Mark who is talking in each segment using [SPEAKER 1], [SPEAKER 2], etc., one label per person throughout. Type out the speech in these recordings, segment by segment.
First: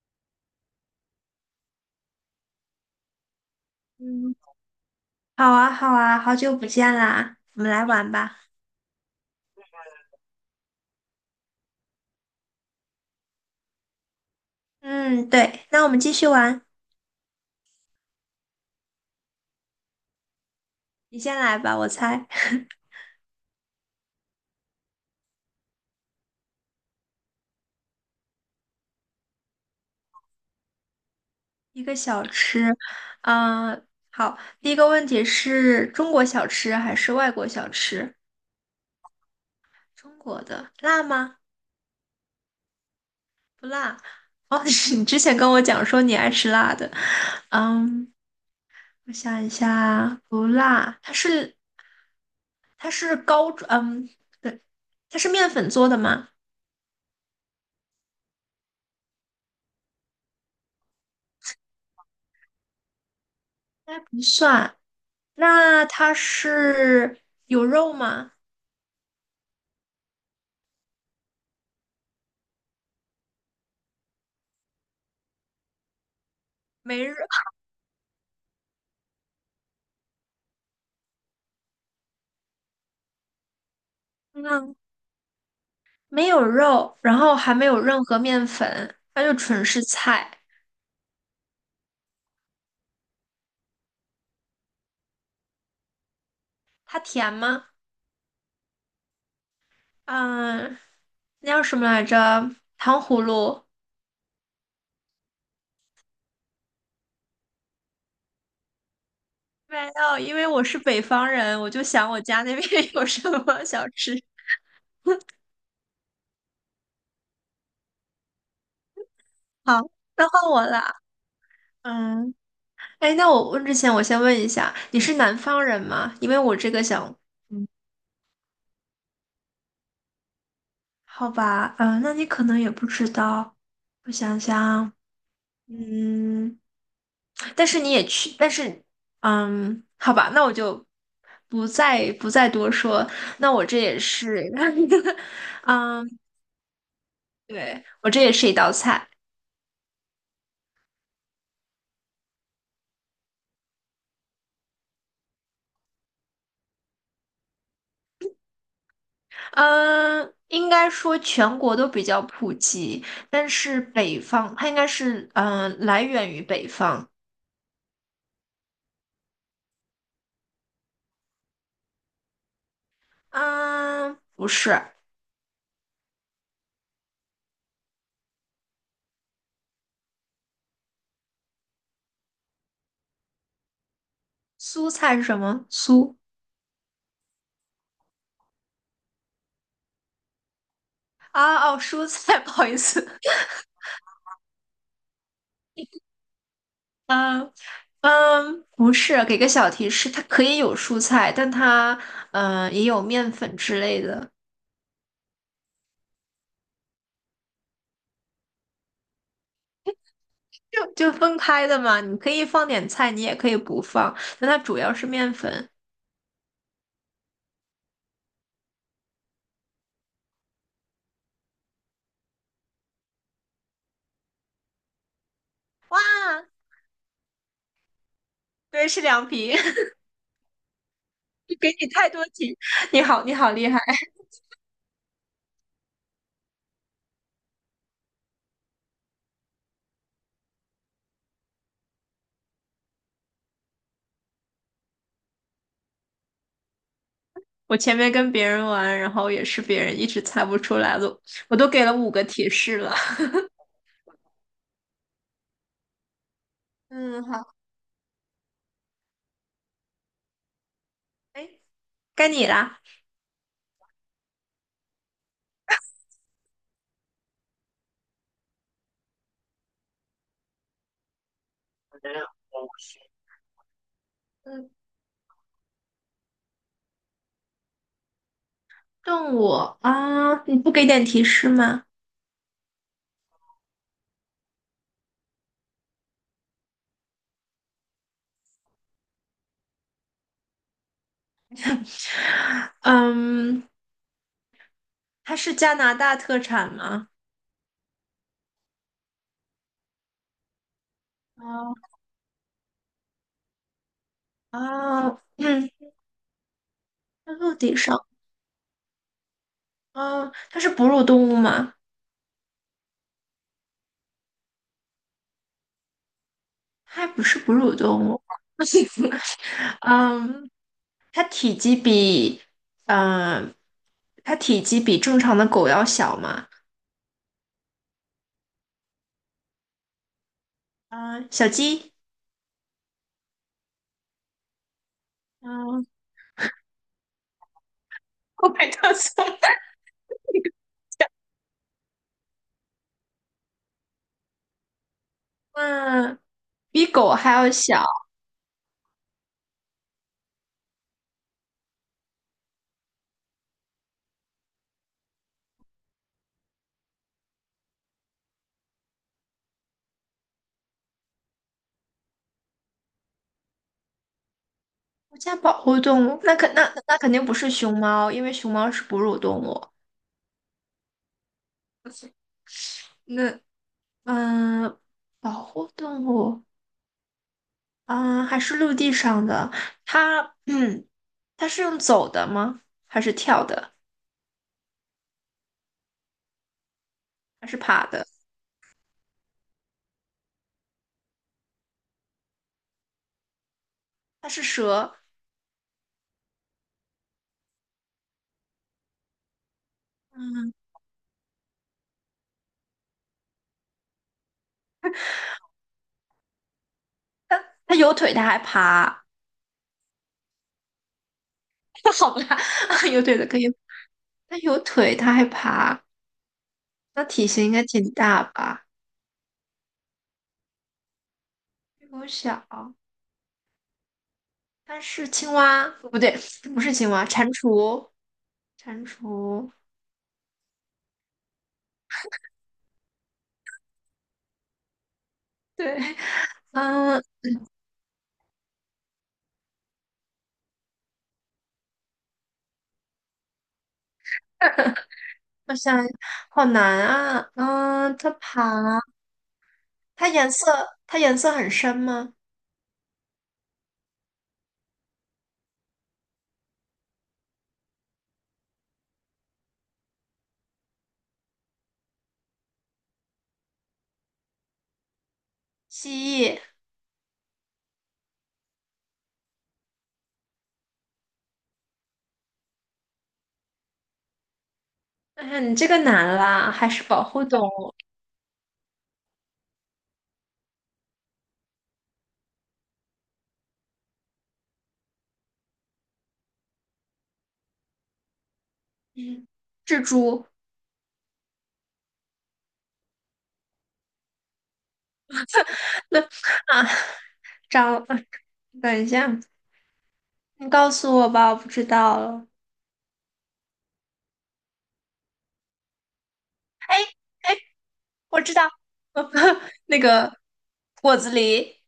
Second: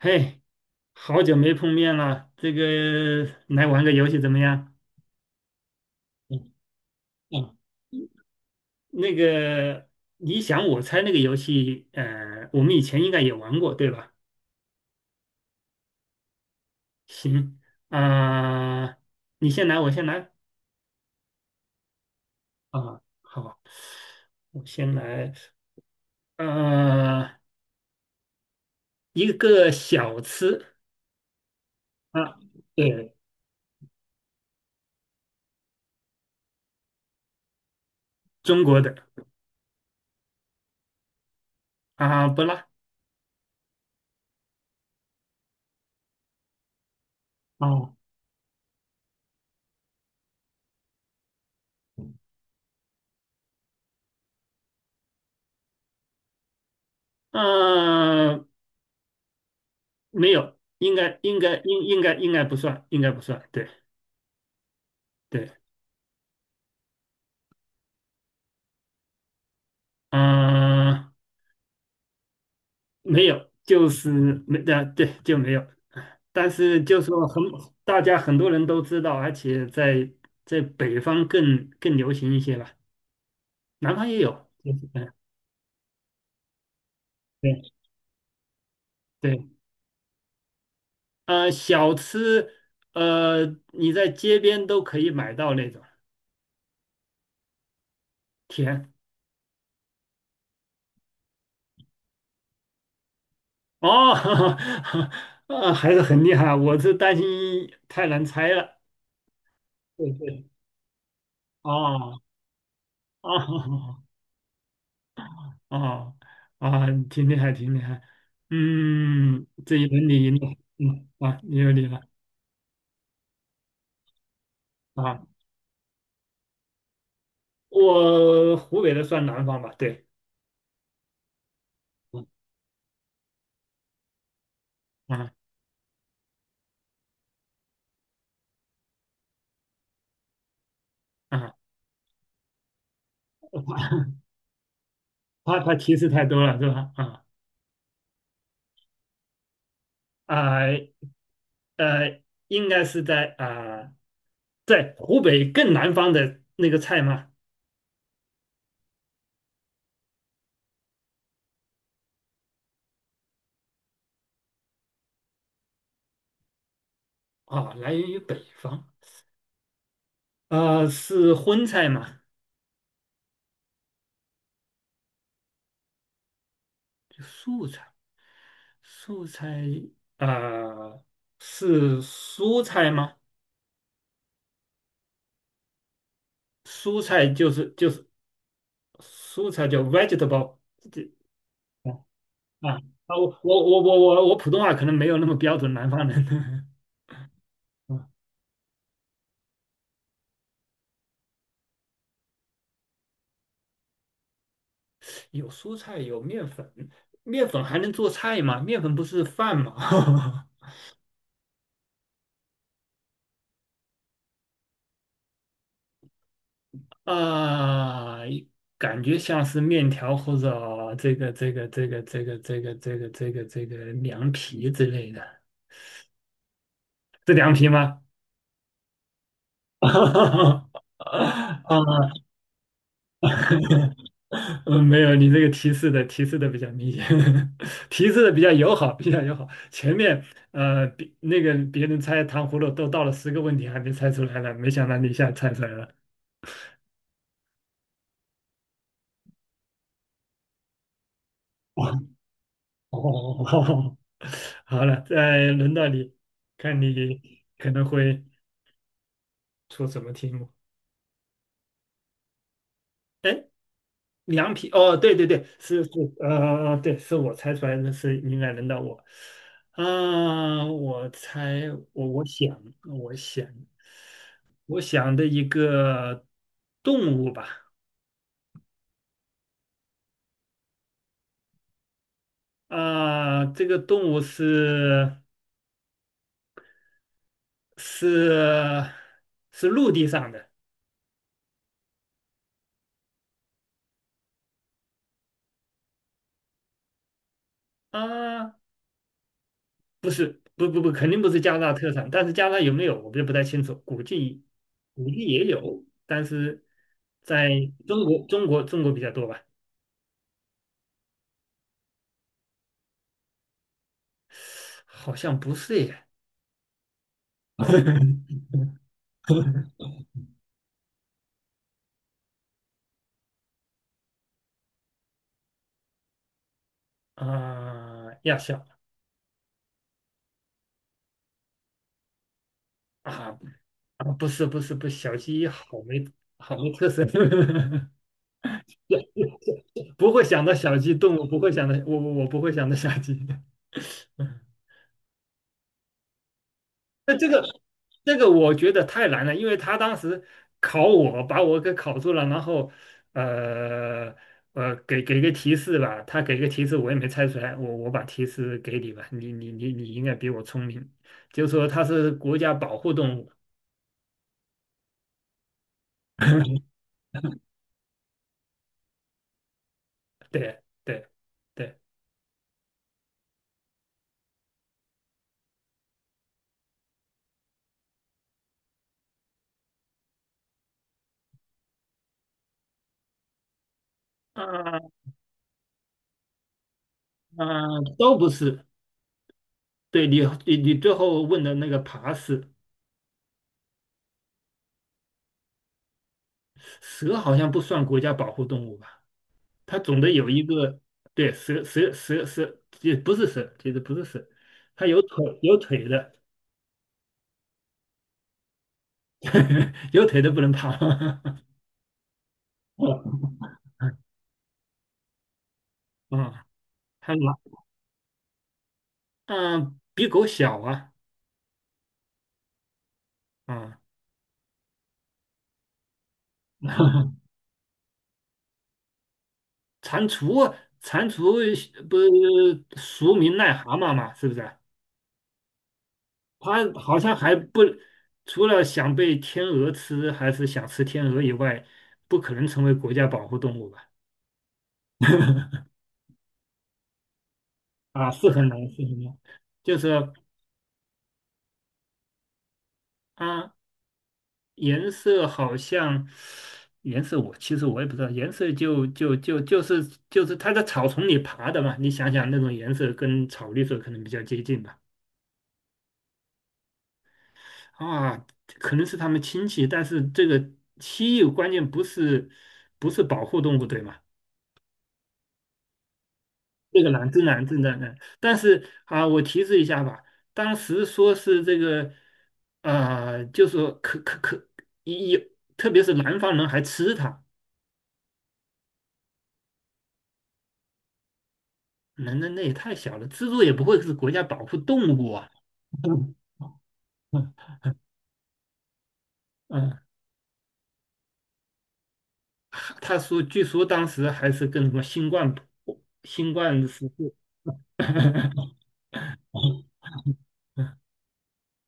[SPEAKER 1] 嘿，好久没碰面了，这个来玩个游戏怎
[SPEAKER 2] 嗯，
[SPEAKER 1] 么样？
[SPEAKER 2] 好啊，好啊，好
[SPEAKER 1] 嗯
[SPEAKER 2] 久不见啦，
[SPEAKER 1] 嗯，
[SPEAKER 2] 我们来玩吧。
[SPEAKER 1] 那个你想我猜那个游戏，我们以前应该也玩过，对吧？
[SPEAKER 2] 嗯，对，那我们继续玩，
[SPEAKER 1] 行啊，你先来，我先来
[SPEAKER 2] 你先来吧，我猜
[SPEAKER 1] 啊，好，我先来，呃，一个小吃
[SPEAKER 2] 一个小
[SPEAKER 1] 啊，
[SPEAKER 2] 吃。
[SPEAKER 1] 对，
[SPEAKER 2] 嗯，好，第一个问题是中国小吃还是外国小吃？
[SPEAKER 1] 中国的
[SPEAKER 2] 中国的辣吗？
[SPEAKER 1] 啊，不辣，
[SPEAKER 2] 不辣。哦，是你之前跟我讲说你爱吃辣的。
[SPEAKER 1] 哦，
[SPEAKER 2] 嗯，我想一下，不辣，它是它是高，嗯，对，它是面粉做的吗？
[SPEAKER 1] 啊，没有，应该不算，应该不算，对。
[SPEAKER 2] 应该不算。
[SPEAKER 1] 对，
[SPEAKER 2] 那它是有肉吗？
[SPEAKER 1] 嗯，没有，就是没，对，对，就没有。但是就
[SPEAKER 2] 没肉，
[SPEAKER 1] 说很，大家很多人都知道，而且在北方更流行一些吧，南方也有。就
[SPEAKER 2] 嗯，
[SPEAKER 1] 是
[SPEAKER 2] 没有肉，然后还
[SPEAKER 1] 对
[SPEAKER 2] 没有任何面粉，它就
[SPEAKER 1] 对，
[SPEAKER 2] 纯是菜。
[SPEAKER 1] 小吃，呃，你在街边都可以买到那种
[SPEAKER 2] 它甜吗？
[SPEAKER 1] 甜。
[SPEAKER 2] 嗯，那叫什么来着？糖葫芦。
[SPEAKER 1] 哦，还是很厉害，我是担心太难猜了。
[SPEAKER 2] 没
[SPEAKER 1] 对
[SPEAKER 2] 有，因
[SPEAKER 1] 对，
[SPEAKER 2] 为我是北方人，我就想我
[SPEAKER 1] 哦
[SPEAKER 2] 家那边 有什么小
[SPEAKER 1] 哦。
[SPEAKER 2] 吃。
[SPEAKER 1] 啊啊，挺厉害，挺厉害。嗯，这
[SPEAKER 2] 好，
[SPEAKER 1] 一轮你
[SPEAKER 2] 那
[SPEAKER 1] 赢
[SPEAKER 2] 换
[SPEAKER 1] 了，
[SPEAKER 2] 我了。
[SPEAKER 1] 嗯啊，你有理了
[SPEAKER 2] 嗯，哎，那我问之前，我先问一下，你是
[SPEAKER 1] 啊。
[SPEAKER 2] 南方人吗？因为我这个想，嗯，
[SPEAKER 1] 我湖北的算南方吧，对，
[SPEAKER 2] 好吧，嗯，那你
[SPEAKER 1] 嗯
[SPEAKER 2] 可能也不知道，我想想。
[SPEAKER 1] 啊
[SPEAKER 2] 嗯，但是你也去，但是，嗯，好吧，那我就
[SPEAKER 1] 啊，
[SPEAKER 2] 不再多说。那我这也 是，
[SPEAKER 1] 怕 他提示
[SPEAKER 2] 嗯，
[SPEAKER 1] 太多了是吧？啊
[SPEAKER 2] 对，我这也是一道菜。
[SPEAKER 1] 啊呃，应该是在湖北更南方的那个菜吗？
[SPEAKER 2] 嗯，应该说全国都比较普及，但是北方它应该是来源于北方。
[SPEAKER 1] 啊，来源于北方，啊，是荤菜吗？
[SPEAKER 2] 嗯，不是，
[SPEAKER 1] 就素菜，素菜啊、是蔬菜吗？
[SPEAKER 2] 苏菜是什么？苏
[SPEAKER 1] 蔬菜就是蔬菜叫 vegetable，这
[SPEAKER 2] 啊哦，蔬菜，不好
[SPEAKER 1] 啊
[SPEAKER 2] 意思。
[SPEAKER 1] 我普通话可能没有那么标准，南方人。
[SPEAKER 2] 嗯。
[SPEAKER 1] 嗯
[SPEAKER 2] 嗯，不是，给个小提示，它可以有蔬菜，但它也有面粉之类的，
[SPEAKER 1] 有蔬菜，有面粉，面粉还能做菜吗？面粉不是饭吗？
[SPEAKER 2] 就分开的嘛。你可以放点菜，你也可以不放，但它主要是面粉。
[SPEAKER 1] 啊，感觉像是面条或者这个凉皮之类的，
[SPEAKER 2] 哇，
[SPEAKER 1] 是凉皮吗？
[SPEAKER 2] 对，是凉皮。给你太
[SPEAKER 1] 啊
[SPEAKER 2] 多题，你好，你好厉害！
[SPEAKER 1] 嗯，没有，你这个提示的比较明显，提示的比较友好，比较友好。前面别那个别人猜糖葫芦都到了10个问题还没猜出来呢，没想到你一下猜出来了。
[SPEAKER 2] 我前面跟别人玩，然后也是别人一直猜不出来了，我都给了五 个提示了。
[SPEAKER 1] 哦，好了，再轮到你，看你
[SPEAKER 2] 嗯，好，
[SPEAKER 1] 可能会出什么题目。
[SPEAKER 2] 哎，该你啦。
[SPEAKER 1] 哎凉皮哦，对对对，是是，对，是我猜出来的是应该轮到我，啊、我猜我我想我想
[SPEAKER 2] 嗯，
[SPEAKER 1] 我想的一个动物吧，
[SPEAKER 2] 动物啊，你不给点提示吗？
[SPEAKER 1] 这个动物是是陆地上的
[SPEAKER 2] 嗯，它是加拿大特产吗？
[SPEAKER 1] 啊、不是不不不，肯定不是加拿大
[SPEAKER 2] 哦
[SPEAKER 1] 特产，但是加拿大有没有我就不太清楚，估
[SPEAKER 2] 啊，
[SPEAKER 1] 计也
[SPEAKER 2] 嗯，
[SPEAKER 1] 有，但是
[SPEAKER 2] 在
[SPEAKER 1] 在
[SPEAKER 2] 陆地上，
[SPEAKER 1] 中国比较多吧。
[SPEAKER 2] 啊，它是哺乳动物吗？
[SPEAKER 1] 好像不是耶。
[SPEAKER 2] 它不是哺乳动物，嗯，它体积比，嗯、呃它体积比正常的狗要小吗？
[SPEAKER 1] 啊、亚小
[SPEAKER 2] 嗯、小鸡，
[SPEAKER 1] 啊啊，不是不是不是小鸡
[SPEAKER 2] 嗯，
[SPEAKER 1] 好没特色，
[SPEAKER 2] 我没告诉
[SPEAKER 1] 不会想到小鸡动物，不会想到我我我不会想到小鸡
[SPEAKER 2] 嗯，比狗
[SPEAKER 1] 那这
[SPEAKER 2] 还
[SPEAKER 1] 个
[SPEAKER 2] 要小，
[SPEAKER 1] 这个我觉得太难了，因为他当时考我，把我给考住了，然后呃给个提示吧，他给个提示我也没猜出来，我把提示给你吧，你应该比我聪明，就说它是国家保护动物。
[SPEAKER 2] 国家保护动物，那肯定不是熊猫，因为熊猫是哺乳动物。
[SPEAKER 1] 对对对，
[SPEAKER 2] 那嗯，保护动物啊，还是陆地上的？它，嗯，它是用走的吗？还是跳的？
[SPEAKER 1] 啊、啊、
[SPEAKER 2] 还是爬的？
[SPEAKER 1] 都不是。对你最后问的那个爬是
[SPEAKER 2] 它是蛇，
[SPEAKER 1] 蛇好像不算国家保护动物吧？它总得有一
[SPEAKER 2] 嗯，
[SPEAKER 1] 个，对，蛇，也不是蛇，其实不是蛇，它有腿的，
[SPEAKER 2] 它有腿，它还爬，
[SPEAKER 1] 有腿的不能爬。
[SPEAKER 2] 它好吧，
[SPEAKER 1] 哦
[SPEAKER 2] 有腿的可以，它有腿，它还爬，
[SPEAKER 1] 嗯，
[SPEAKER 2] 那
[SPEAKER 1] 它
[SPEAKER 2] 体
[SPEAKER 1] 哪？
[SPEAKER 2] 型应该挺大吧？
[SPEAKER 1] 嗯，比狗小啊，
[SPEAKER 2] 比我小，
[SPEAKER 1] 啊，
[SPEAKER 2] 它是青蛙，不对，不是青蛙，蟾 蜍，蟾蜍，
[SPEAKER 1] 蟾蜍，蟾蜍不是俗名癞蛤蟆嘛，是不是啊？
[SPEAKER 2] 对，
[SPEAKER 1] 它好
[SPEAKER 2] 嗯，
[SPEAKER 1] 像还不，除了想被天鹅吃，还是想吃天鹅以外，不可能成为国家保护动物吧？
[SPEAKER 2] 我想，好难啊，嗯，
[SPEAKER 1] 啊，
[SPEAKER 2] 它
[SPEAKER 1] 是很难，
[SPEAKER 2] 爬。
[SPEAKER 1] 是很难。就
[SPEAKER 2] 它
[SPEAKER 1] 是
[SPEAKER 2] 颜色它颜色很深吗？
[SPEAKER 1] 啊，颜色好像，颜色我其实我也不知道，颜色就是它在草丛里爬的嘛。你想想那种颜色跟草绿色可能比较接近吧？
[SPEAKER 2] 蜥蜴、
[SPEAKER 1] 啊，可能是它们亲戚，但是这个蜥蜴关键不是保护动物，对吗？
[SPEAKER 2] 哎呀，你这个难啦，还
[SPEAKER 1] 这
[SPEAKER 2] 是
[SPEAKER 1] 个
[SPEAKER 2] 保
[SPEAKER 1] 难，真
[SPEAKER 2] 护动
[SPEAKER 1] 难，真
[SPEAKER 2] 物。
[SPEAKER 1] 难难。但是啊，我提示一下吧，当时说是这个，就说可可可，有，特别是南方人还吃它，
[SPEAKER 2] 嗯，蜘蛛
[SPEAKER 1] 那也太小了，蜘蛛也不会是国家保护动物啊。
[SPEAKER 2] 那
[SPEAKER 1] 嗯
[SPEAKER 2] 啊，
[SPEAKER 1] 嗯，
[SPEAKER 2] 蟑螂，等一下，
[SPEAKER 1] 嗯
[SPEAKER 2] 你告诉我吧，我不知道了。
[SPEAKER 1] 他说，据说当时还是跟什么新冠
[SPEAKER 2] 哎
[SPEAKER 1] 时候
[SPEAKER 2] 哎，我知道 那 个果子狸，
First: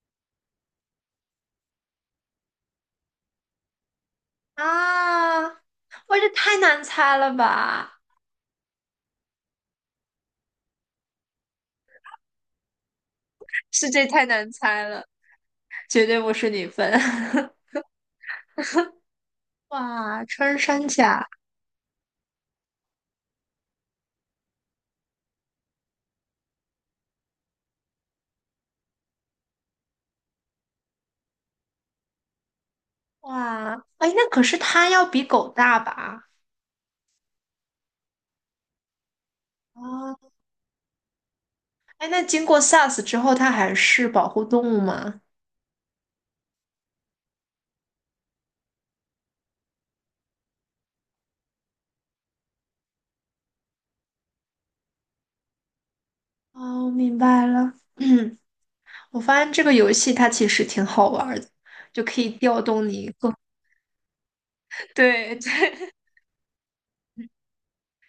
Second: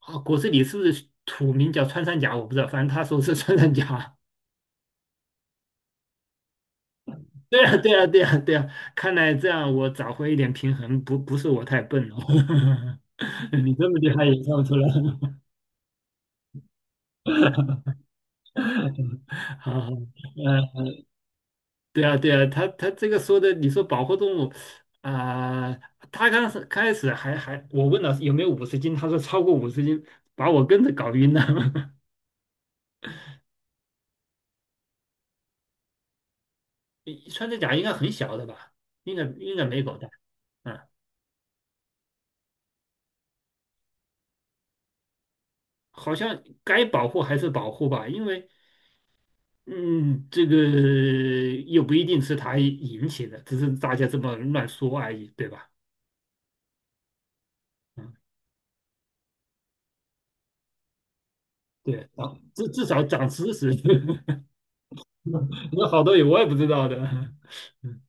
[SPEAKER 1] 啊，果子狸是不是土名叫穿山甲？我不知道，反正他说是穿山甲。
[SPEAKER 2] 啊，我这太难猜了
[SPEAKER 1] 对啊，对
[SPEAKER 2] 吧？
[SPEAKER 1] 啊，对啊，对啊，看来这样我找回一点平衡，不不是我太笨了，你这
[SPEAKER 2] 是
[SPEAKER 1] 么
[SPEAKER 2] 这
[SPEAKER 1] 厉害
[SPEAKER 2] 太
[SPEAKER 1] 也
[SPEAKER 2] 难
[SPEAKER 1] 看不出
[SPEAKER 2] 猜
[SPEAKER 1] 来。
[SPEAKER 2] 了，绝对不是你分。
[SPEAKER 1] 好，好
[SPEAKER 2] 哇，穿山
[SPEAKER 1] 呃，
[SPEAKER 2] 甲，
[SPEAKER 1] 对啊，对啊，他这个说的，你说保护动物啊、他刚是开始还，我问了有没有五十斤，他说超过五十斤，把我跟着搞晕了。
[SPEAKER 2] 哇，哎，那可是它要比狗大吧？
[SPEAKER 1] 你穿着甲应该很小的吧？应该没狗大，
[SPEAKER 2] 啊，
[SPEAKER 1] 嗯，
[SPEAKER 2] 哎，那经过 SARS 之后，它还是保护动物吗？
[SPEAKER 1] 好像该保护还是保护吧，因为嗯，这个又不一定是他引起的，只是大家这么乱说而已，对吧？
[SPEAKER 2] 哦，明白了。
[SPEAKER 1] 嗯，
[SPEAKER 2] 嗯，我发现这个游戏它其实挺好玩儿的，就
[SPEAKER 1] 对，
[SPEAKER 2] 可以调
[SPEAKER 1] 至
[SPEAKER 2] 动
[SPEAKER 1] 少
[SPEAKER 2] 你
[SPEAKER 1] 长
[SPEAKER 2] 各。
[SPEAKER 1] 知识，
[SPEAKER 2] 对
[SPEAKER 1] 有
[SPEAKER 2] 对，
[SPEAKER 1] 好多也我也不知道的。嗯，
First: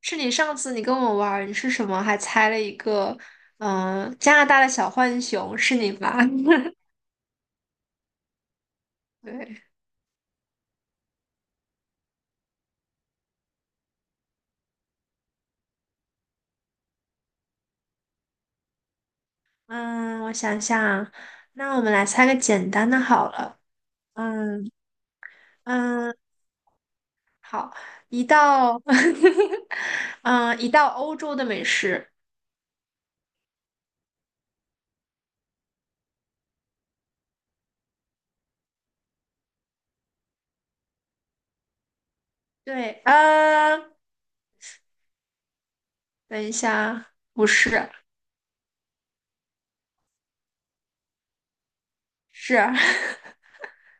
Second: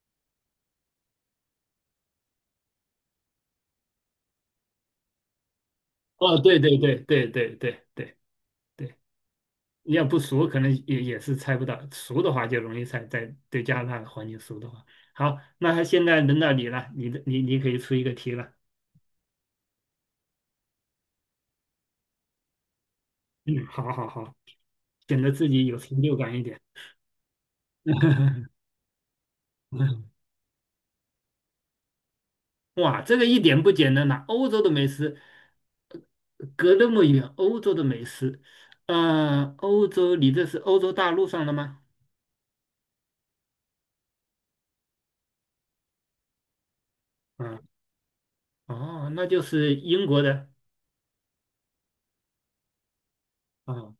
[SPEAKER 2] 是你上次你跟我玩儿，你是什么？还猜了一个，嗯、加拿大的小浣熊，是你吧？
[SPEAKER 1] 哦，对对 对对对对对对，
[SPEAKER 2] 对，
[SPEAKER 1] 你要不熟，可能也是猜不到；熟的话就容易猜，在对加拿大的环境熟的话。好，那现在轮到你了，你的你你可以出一个题了。
[SPEAKER 2] 嗯，我想想啊，那我们来猜个简单的好了。
[SPEAKER 1] 嗯，好好好，
[SPEAKER 2] 嗯
[SPEAKER 1] 显得自己有成就
[SPEAKER 2] 嗯，
[SPEAKER 1] 感一点。
[SPEAKER 2] 好，一 道，嗯，一道欧洲的美食。
[SPEAKER 1] 哇，这个一点不简单呐、欧洲的美食隔那么远，欧洲的美食，嗯，欧洲，你这是欧洲大陆上的吗？
[SPEAKER 2] 对，呃，等一下，不
[SPEAKER 1] 嗯，
[SPEAKER 2] 是，
[SPEAKER 1] 哦，那就是英国的
[SPEAKER 2] 是
[SPEAKER 1] 啊、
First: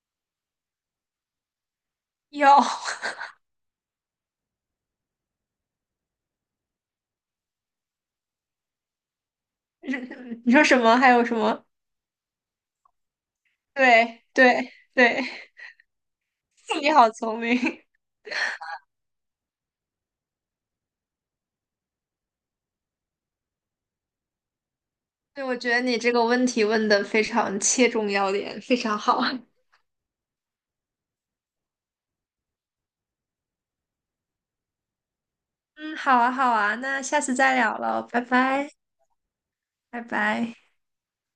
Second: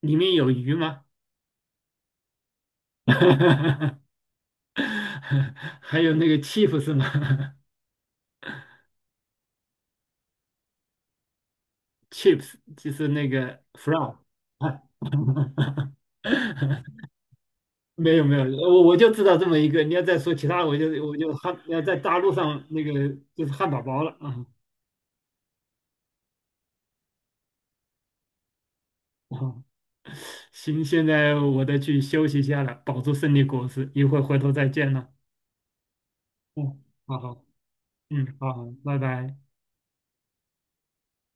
[SPEAKER 1] 里面有鱼吗？
[SPEAKER 2] 有，
[SPEAKER 1] 还有那个 chips 是吗
[SPEAKER 2] 你说什么？还有什么？
[SPEAKER 1] ？chips 就是那个 fry。
[SPEAKER 2] 对对对，你 好聪明。
[SPEAKER 1] 没有没有，我就知道这么一个。你要再说其他，我就要在大陆上那个就是汉堡包了啊。
[SPEAKER 2] 对，我觉得你这个问题问的非常切中要点，非常好。
[SPEAKER 1] 哦，行，现在我得去休息一下了，保住胜利果实，一会儿回头再见了。
[SPEAKER 2] 嗯，好啊，好啊，
[SPEAKER 1] 嗯，
[SPEAKER 2] 那
[SPEAKER 1] 好
[SPEAKER 2] 下次
[SPEAKER 1] 好，
[SPEAKER 2] 再聊了，拜
[SPEAKER 1] 嗯，好
[SPEAKER 2] 拜，
[SPEAKER 1] 好，拜拜。
[SPEAKER 2] 拜拜。